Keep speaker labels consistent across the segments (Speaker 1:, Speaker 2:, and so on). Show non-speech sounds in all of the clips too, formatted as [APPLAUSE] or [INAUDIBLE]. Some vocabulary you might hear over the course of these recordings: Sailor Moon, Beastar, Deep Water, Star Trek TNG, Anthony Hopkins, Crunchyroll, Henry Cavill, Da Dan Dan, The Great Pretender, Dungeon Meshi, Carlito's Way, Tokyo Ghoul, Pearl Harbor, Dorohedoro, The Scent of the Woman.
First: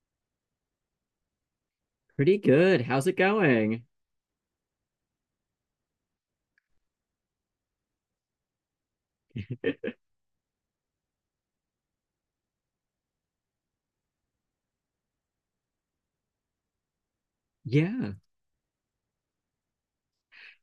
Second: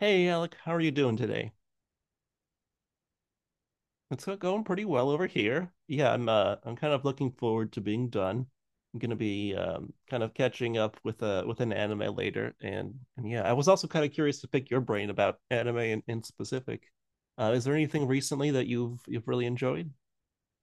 Speaker 1: Hey Alec, how are you doing today?
Speaker 2: Pretty good. How's it going?
Speaker 1: It's going pretty well over here. Yeah, I'm kind of looking forward to being done. I'm gonna be kind of catching up with an anime later and yeah, I was also kind of curious to pick your brain about anime in specific. Is there anything
Speaker 2: Yeah.
Speaker 1: recently that you've really enjoyed?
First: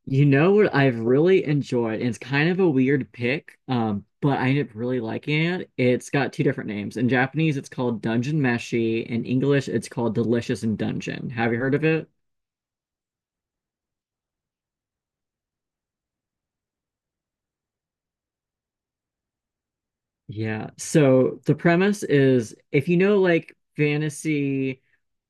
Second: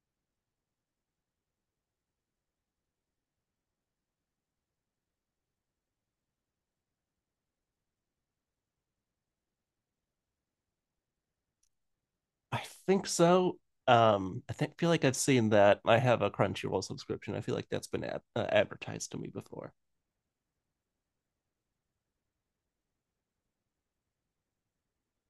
Speaker 2: You know what I've really enjoyed, and it's kind of a weird pick, but I ended up really liking it. It's got two different names. In Japanese, it's called Dungeon Meshi. In English, it's called Delicious in Dungeon. Have you heard of it?
Speaker 1: I think so. I think feel like I've seen that. I have a Crunchyroll subscription. I feel like that's been ad advertised to me before.
Speaker 2: Yeah. So the premise is if you know like fantasy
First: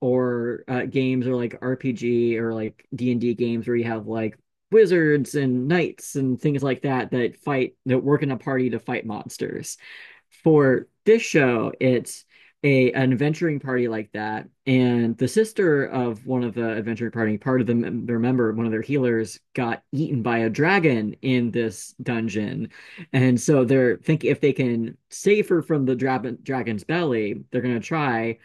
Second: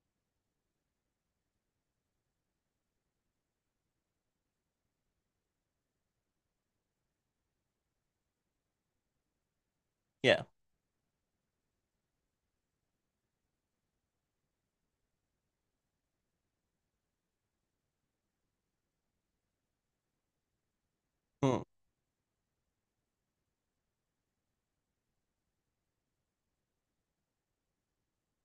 Speaker 2: or games or like RPG or like D&D games where you have like wizards and knights and things like that that fight that work in a party to fight monsters.
Speaker 1: Yeah.
Speaker 2: For this show, it's a an adventuring party like that, and the sister of one of the adventuring party, part of the their member, one of their healers, got eaten by a dragon in this dungeon, and so they're thinking if they can save her from the dragon's belly, they're gonna try.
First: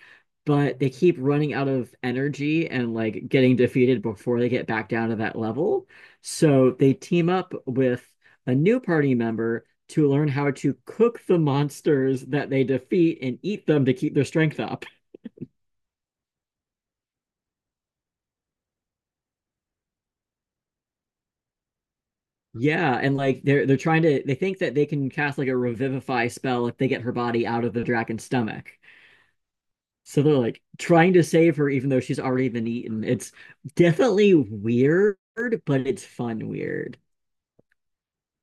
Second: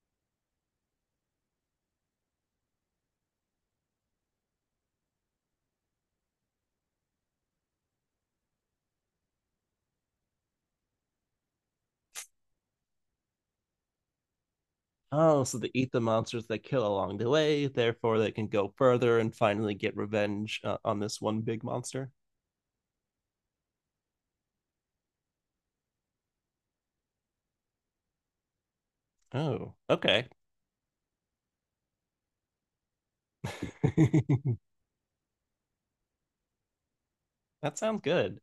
Speaker 2: But they keep running out of energy and like getting defeated before they get back down to that level. So they team up with a new party member to learn how to cook the monsters that they defeat and eat them to keep their strength up.
Speaker 1: Oh, so they eat the monsters they kill along the way, therefore they can go further and finally get revenge on this one big monster.
Speaker 2: Yeah, and like they're trying to they think that they can cast like a revivify spell if they get her body out of the dragon's stomach.
Speaker 1: Oh,
Speaker 2: So
Speaker 1: okay.
Speaker 2: they're like trying to save her even though she's already been eaten. It's definitely
Speaker 1: [LAUGHS]
Speaker 2: weird, but it's fun weird.
Speaker 1: That sounds good.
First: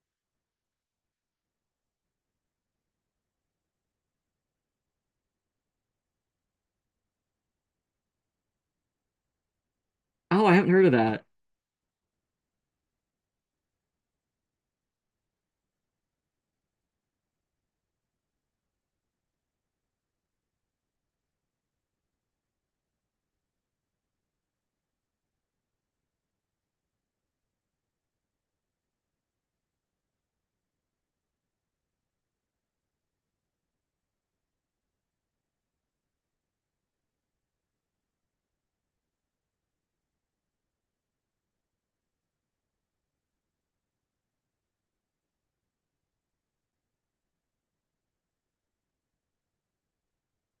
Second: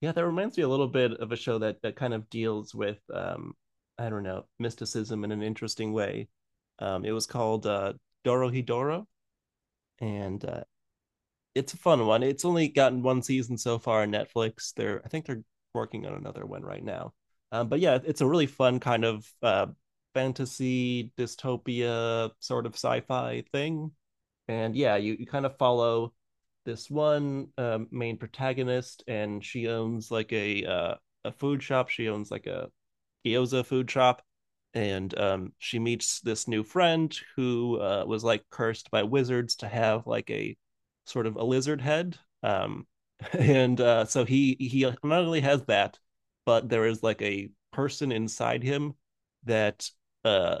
Speaker 1: Yeah, that reminds me a little bit of a show that kind of deals with I don't know, mysticism in an interesting way. It was called Dorohedoro and
Speaker 2: Oh, I
Speaker 1: uh
Speaker 2: haven't heard of that.
Speaker 1: it's a fun one. It's only gotten one season so far on Netflix. They're I think they're working on another one right now. But yeah, it's a really fun kind of fantasy dystopia sort of sci-fi thing and yeah, you kind of follow this one main protagonist, and she owns like a food shop. She owns like a gyoza food shop, and she meets this new friend who was like cursed by wizards to have like a sort of a lizard head. [LAUGHS] And so he not only has that, but there is like a person inside him that uh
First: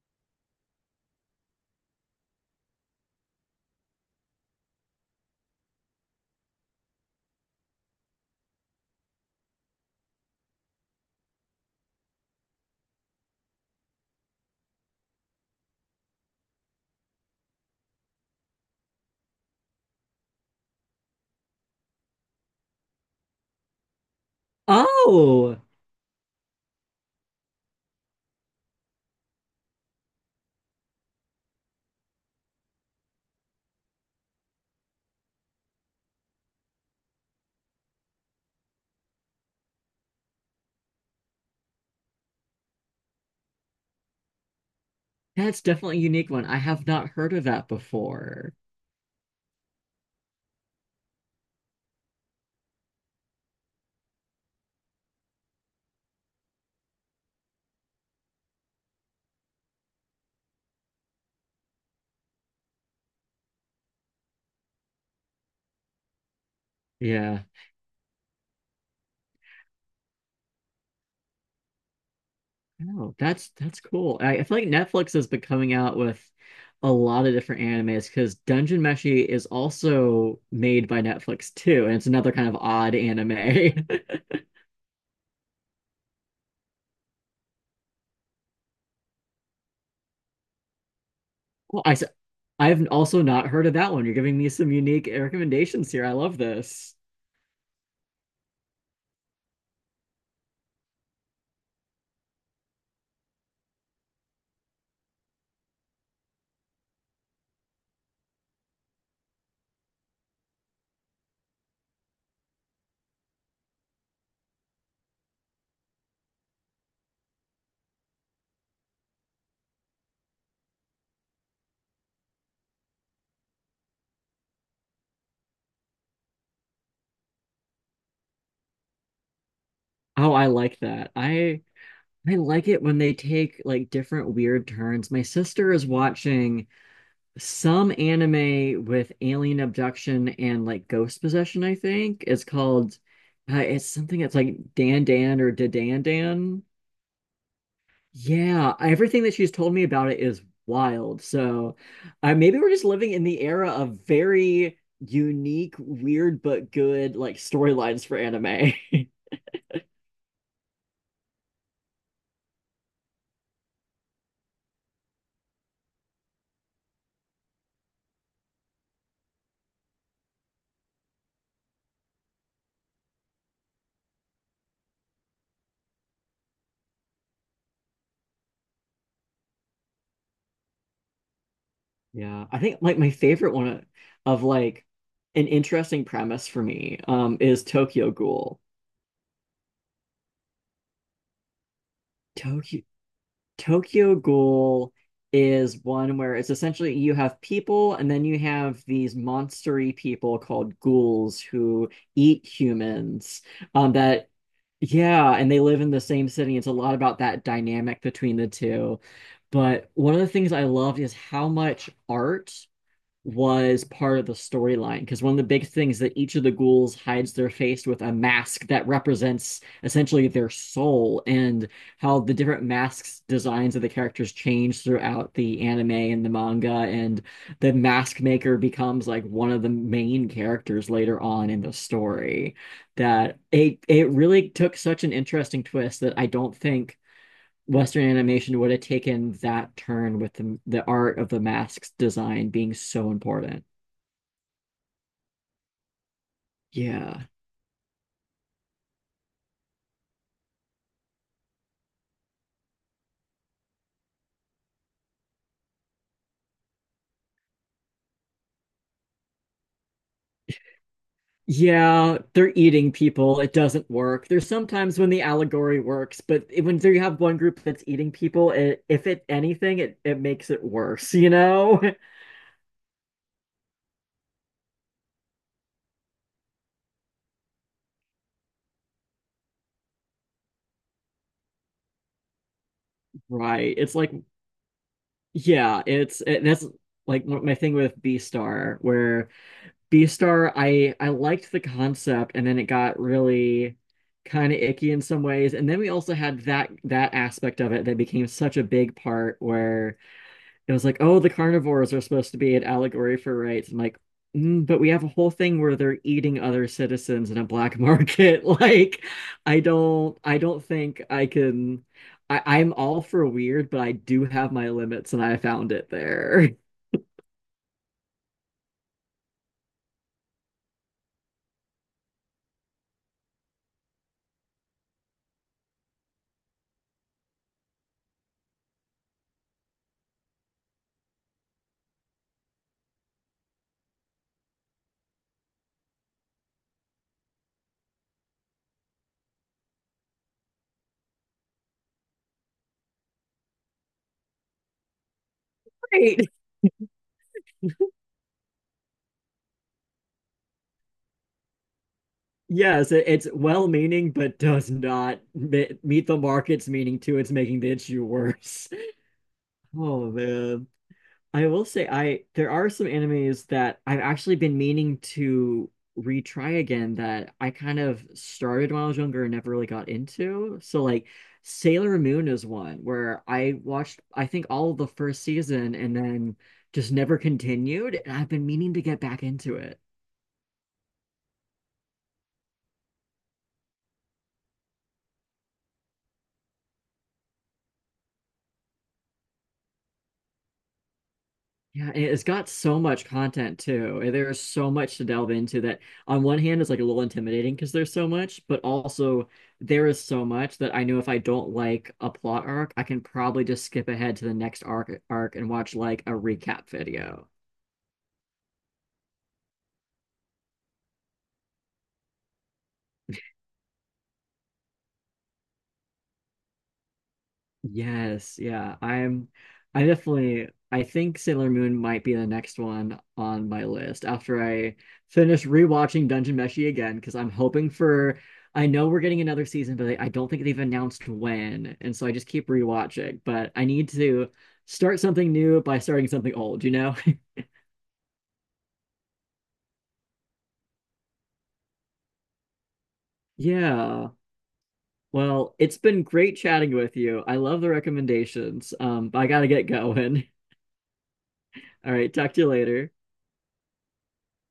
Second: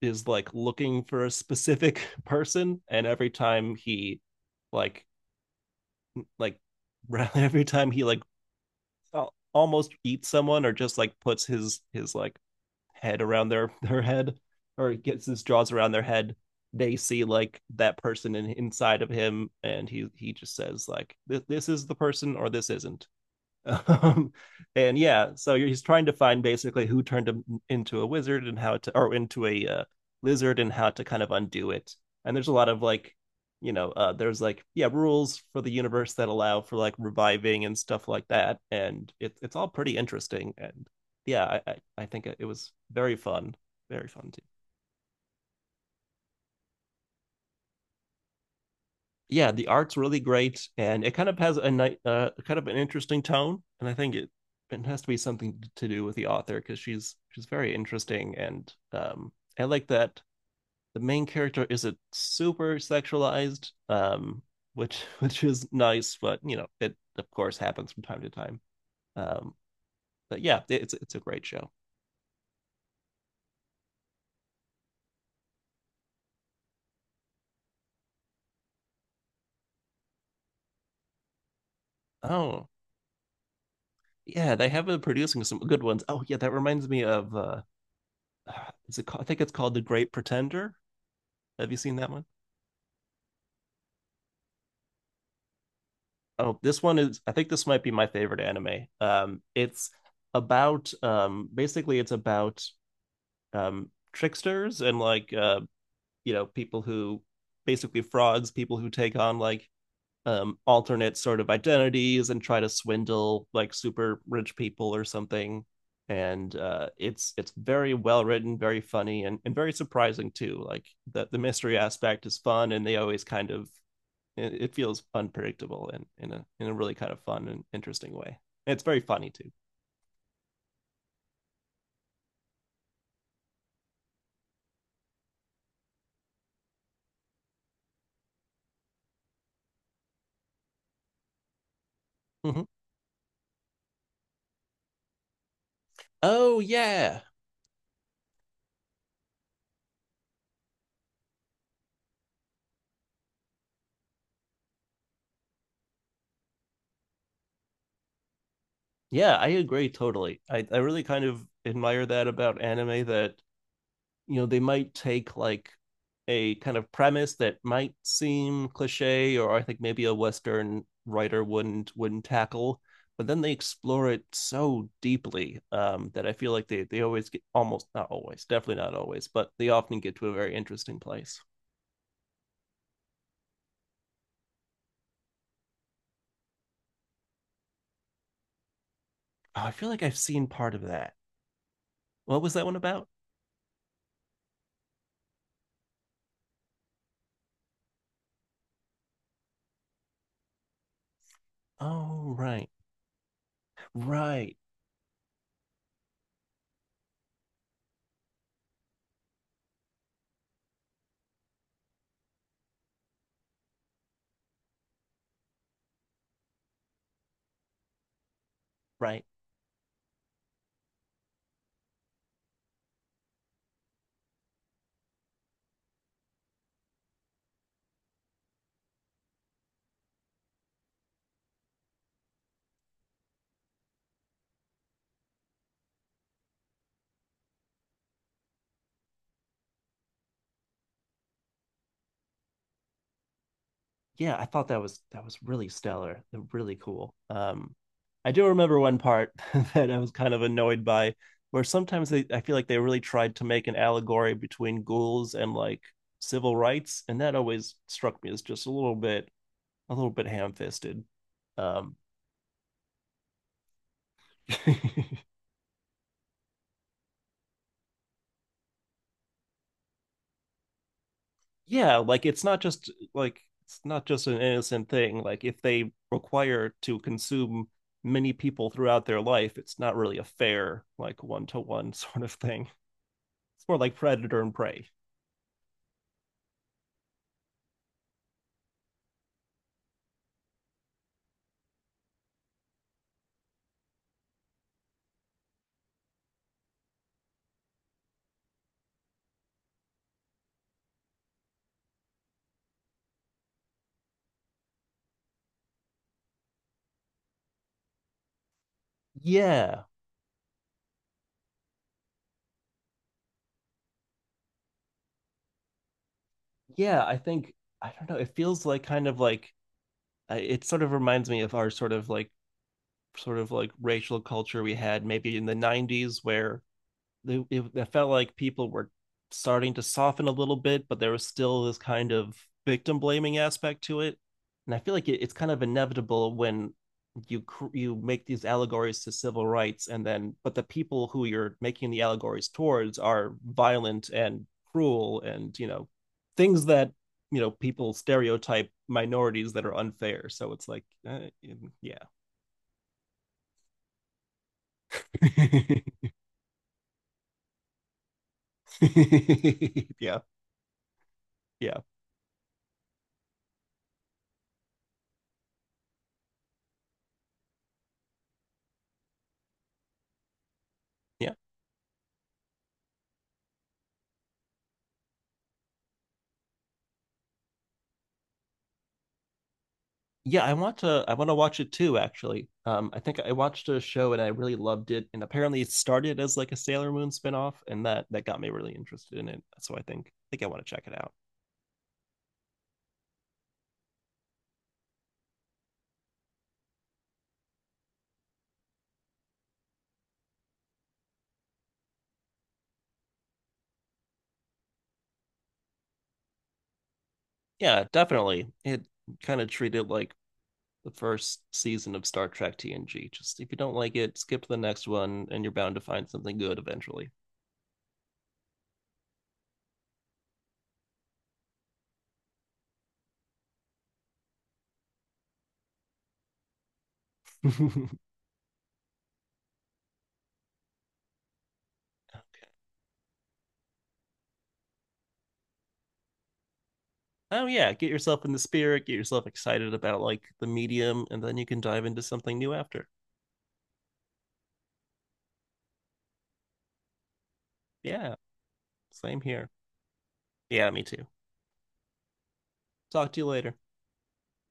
Speaker 1: is like looking for a specific [LAUGHS] person and every time he like like [LAUGHS] every time he like almost eats someone or just like puts his like head around their [LAUGHS] their head or gets his jaws around their head they see like that person inside of him and he just says like this is the person or this isn't um, and yeah, so
Speaker 2: Oh,
Speaker 1: he's trying to find basically who turned him into a wizard and how to, or into a lizard and how to kind of undo it. And there's a lot of there's like yeah rules for the universe that allow for like reviving and stuff like that. And it's all pretty interesting. And yeah, I think it was very fun to.
Speaker 2: that's definitely a unique one. I have not heard of that before.
Speaker 1: Yeah, the art's really great, and it kind of has kind of an interesting tone, and I think it has to be something to do with the author because she's very interesting, and I like that the main character isn't super sexualized, which [LAUGHS] which is nice, but you know it of
Speaker 2: Yeah.
Speaker 1: course happens from time to time. Um, but yeah, it's a great show.
Speaker 2: Oh, that's cool. I feel like Netflix has been coming out with a lot of different animes because Dungeon Meshi is also made by Netflix too, and it's another kind of
Speaker 1: Oh
Speaker 2: odd anime. [LAUGHS]
Speaker 1: yeah, they have been producing some good ones. Oh yeah, that reminds me of [SIGHS] is it called, I think it's called The Great Pretender. Have you
Speaker 2: Well,
Speaker 1: seen that one?
Speaker 2: I've also not heard of that one. You're giving me some unique recommendations here. I love
Speaker 1: Oh, this
Speaker 2: this.
Speaker 1: one is, I think this might be my favorite anime. It's about basically it's about tricksters and like you know people who basically frauds, people who take on like alternate sort of identities and try to swindle like super rich people or something. And it's very well written, very funny and very surprising too. Like the mystery aspect is fun and they always kind of it feels unpredictable and in a really kind of fun and interesting way. And it's very funny too.
Speaker 2: Oh, I like that. I like it when they take like different weird turns. My sister is watching some anime with alien abduction and like ghost possession, I think. It's
Speaker 1: Mhm.
Speaker 2: called it's something that's like Dan Dan or Da Dan
Speaker 1: Oh
Speaker 2: Dan.
Speaker 1: yeah,
Speaker 2: Yeah, everything that she's told me about it is wild. So maybe we're just living in the era of very unique, weird but good like storylines for anime. [LAUGHS]
Speaker 1: yeah, I agree totally. I really kind of admire that about anime that you know they might take like a kind of premise that might seem cliche or I think maybe a Western writer wouldn't tackle, but then they explore it so deeply that I feel like they always get almost not always definitely not always, but they often get to a very interesting place.
Speaker 2: Yeah, I think like my favorite one like an interesting premise for me is Tokyo Ghoul.
Speaker 1: Oh, I feel like I've seen part of that. What was that one
Speaker 2: Tokyo
Speaker 1: about?
Speaker 2: Tokyo Ghoul is one where it's essentially you have people and then you have these monstery people called ghouls who
Speaker 1: Oh,
Speaker 2: eat
Speaker 1: right.
Speaker 2: humans. That
Speaker 1: Right.
Speaker 2: Yeah, and they live in the same city. It's a lot about that dynamic between the two. But one of the things I loved is how much art was part of the storyline because one of the big things that each of the ghouls hides their face with a mask that
Speaker 1: Right.
Speaker 2: represents essentially their soul, and how the different masks designs of the characters change throughout the anime and the manga, and the mask maker becomes like one of the main characters later on in the story, that it really took such an interesting twist that I don't think Western animation would have taken that turn with the art of the masks design being so important.
Speaker 1: Yeah, I thought that was really stellar. Really cool.
Speaker 2: Yeah.
Speaker 1: I do remember one part [LAUGHS] that I was kind of annoyed by where sometimes they I feel like they really tried to make an allegory between ghouls and like civil rights, and that always struck me as just a little bit ham-fisted. Um
Speaker 2: Yeah, they're eating people. It doesn't work. There's sometimes when the
Speaker 1: [LAUGHS]
Speaker 2: allegory works, but when you have one group that's eating people, it, if it anything, it makes it worse, you know? [LAUGHS]
Speaker 1: yeah like it's not just an innocent thing like if they require to consume many people throughout their life it's not really a fair like one-to-one [LAUGHS] sort of thing it's
Speaker 2: Right.
Speaker 1: more like
Speaker 2: It's like,
Speaker 1: predator and prey
Speaker 2: yeah, it's, it. That's like my thing with Beastar, where Beastar, I liked the concept, and then it got really kind of icky in some ways. And then we also had that aspect of it that became such a big part where it was like, oh, the carnivores are supposed to be an allegory for rights. I'm like, mm, but we have a whole thing where they're eating other citizens in a black market. [LAUGHS] Like, I
Speaker 1: yeah
Speaker 2: don't I don't think I can. I'm all for weird, but I do have my limits, and I found it there.
Speaker 1: yeah I don't know it feels like kind of like it sort of reminds me of our sort of like racial culture we had maybe in the 90s where it, it felt like people were starting to soften a little bit, but there was still this kind of victim blaming aspect to it. And I feel like it's kind of inevitable when you you make these allegories to civil rights, and then but the people who you're making the allegories towards are violent and cruel, and you
Speaker 2: [LAUGHS]
Speaker 1: know
Speaker 2: Right.
Speaker 1: things that you know people stereotype minorities that are unfair. So it's like, yeah,
Speaker 2: Yes, it's well-meaning, but does not
Speaker 1: yeah. [LAUGHS]
Speaker 2: meet the market's meaning too. It's making the issue worse.
Speaker 1: [LAUGHS]
Speaker 2: [LAUGHS]
Speaker 1: yeah,
Speaker 2: Oh
Speaker 1: yeah,
Speaker 2: man. I will
Speaker 1: yeah.
Speaker 2: say I there are some animes that I've actually been meaning to retry again that I kind of started when I was younger and never really got into. So like Sailor Moon is one where I watched I think all of the first season and then just never continued, and I've been meaning to get back into it.
Speaker 1: Yeah, I want to watch it too, actually. I think I watched a show and I really loved it, and apparently it started as like a Sailor Moon spinoff, and that got me really interested in it. So I think I want to check it out.
Speaker 2: Yeah, and it's got so much content too, and there's so much to delve into, that on one hand is like a little intimidating because there's so much, but also there is so much that I know if I don't like a plot arc, I can probably just skip ahead to the next arc and watch like a recap video.
Speaker 1: Yeah, definitely. It kind of treated like the first season of Star Trek TNG. Just if you don't like it, skip to the next one, and you're bound to find something good eventually.
Speaker 2: Yes, yeah. I'm I definitely I think Sailor Moon might be the next one on my list after I finish rewatching Dungeon Meshi again because I'm hoping
Speaker 1: [LAUGHS]
Speaker 2: for I know we're getting another season, but I don't think they've announced when, and so I just keep rewatching. But I need to start something new by starting something old, you know? [LAUGHS]
Speaker 1: Oh yeah, get yourself in the spirit, get yourself excited about like the medium, and then you can dive into something new after.
Speaker 2: Yeah. Well, it's been great chatting with you. I love the
Speaker 1: Yeah,
Speaker 2: recommendations. But
Speaker 1: same
Speaker 2: I gotta
Speaker 1: here.
Speaker 2: get going.
Speaker 1: Yeah, me too.
Speaker 2: [LAUGHS] All right, talk to you later.
Speaker 1: Talk to you later.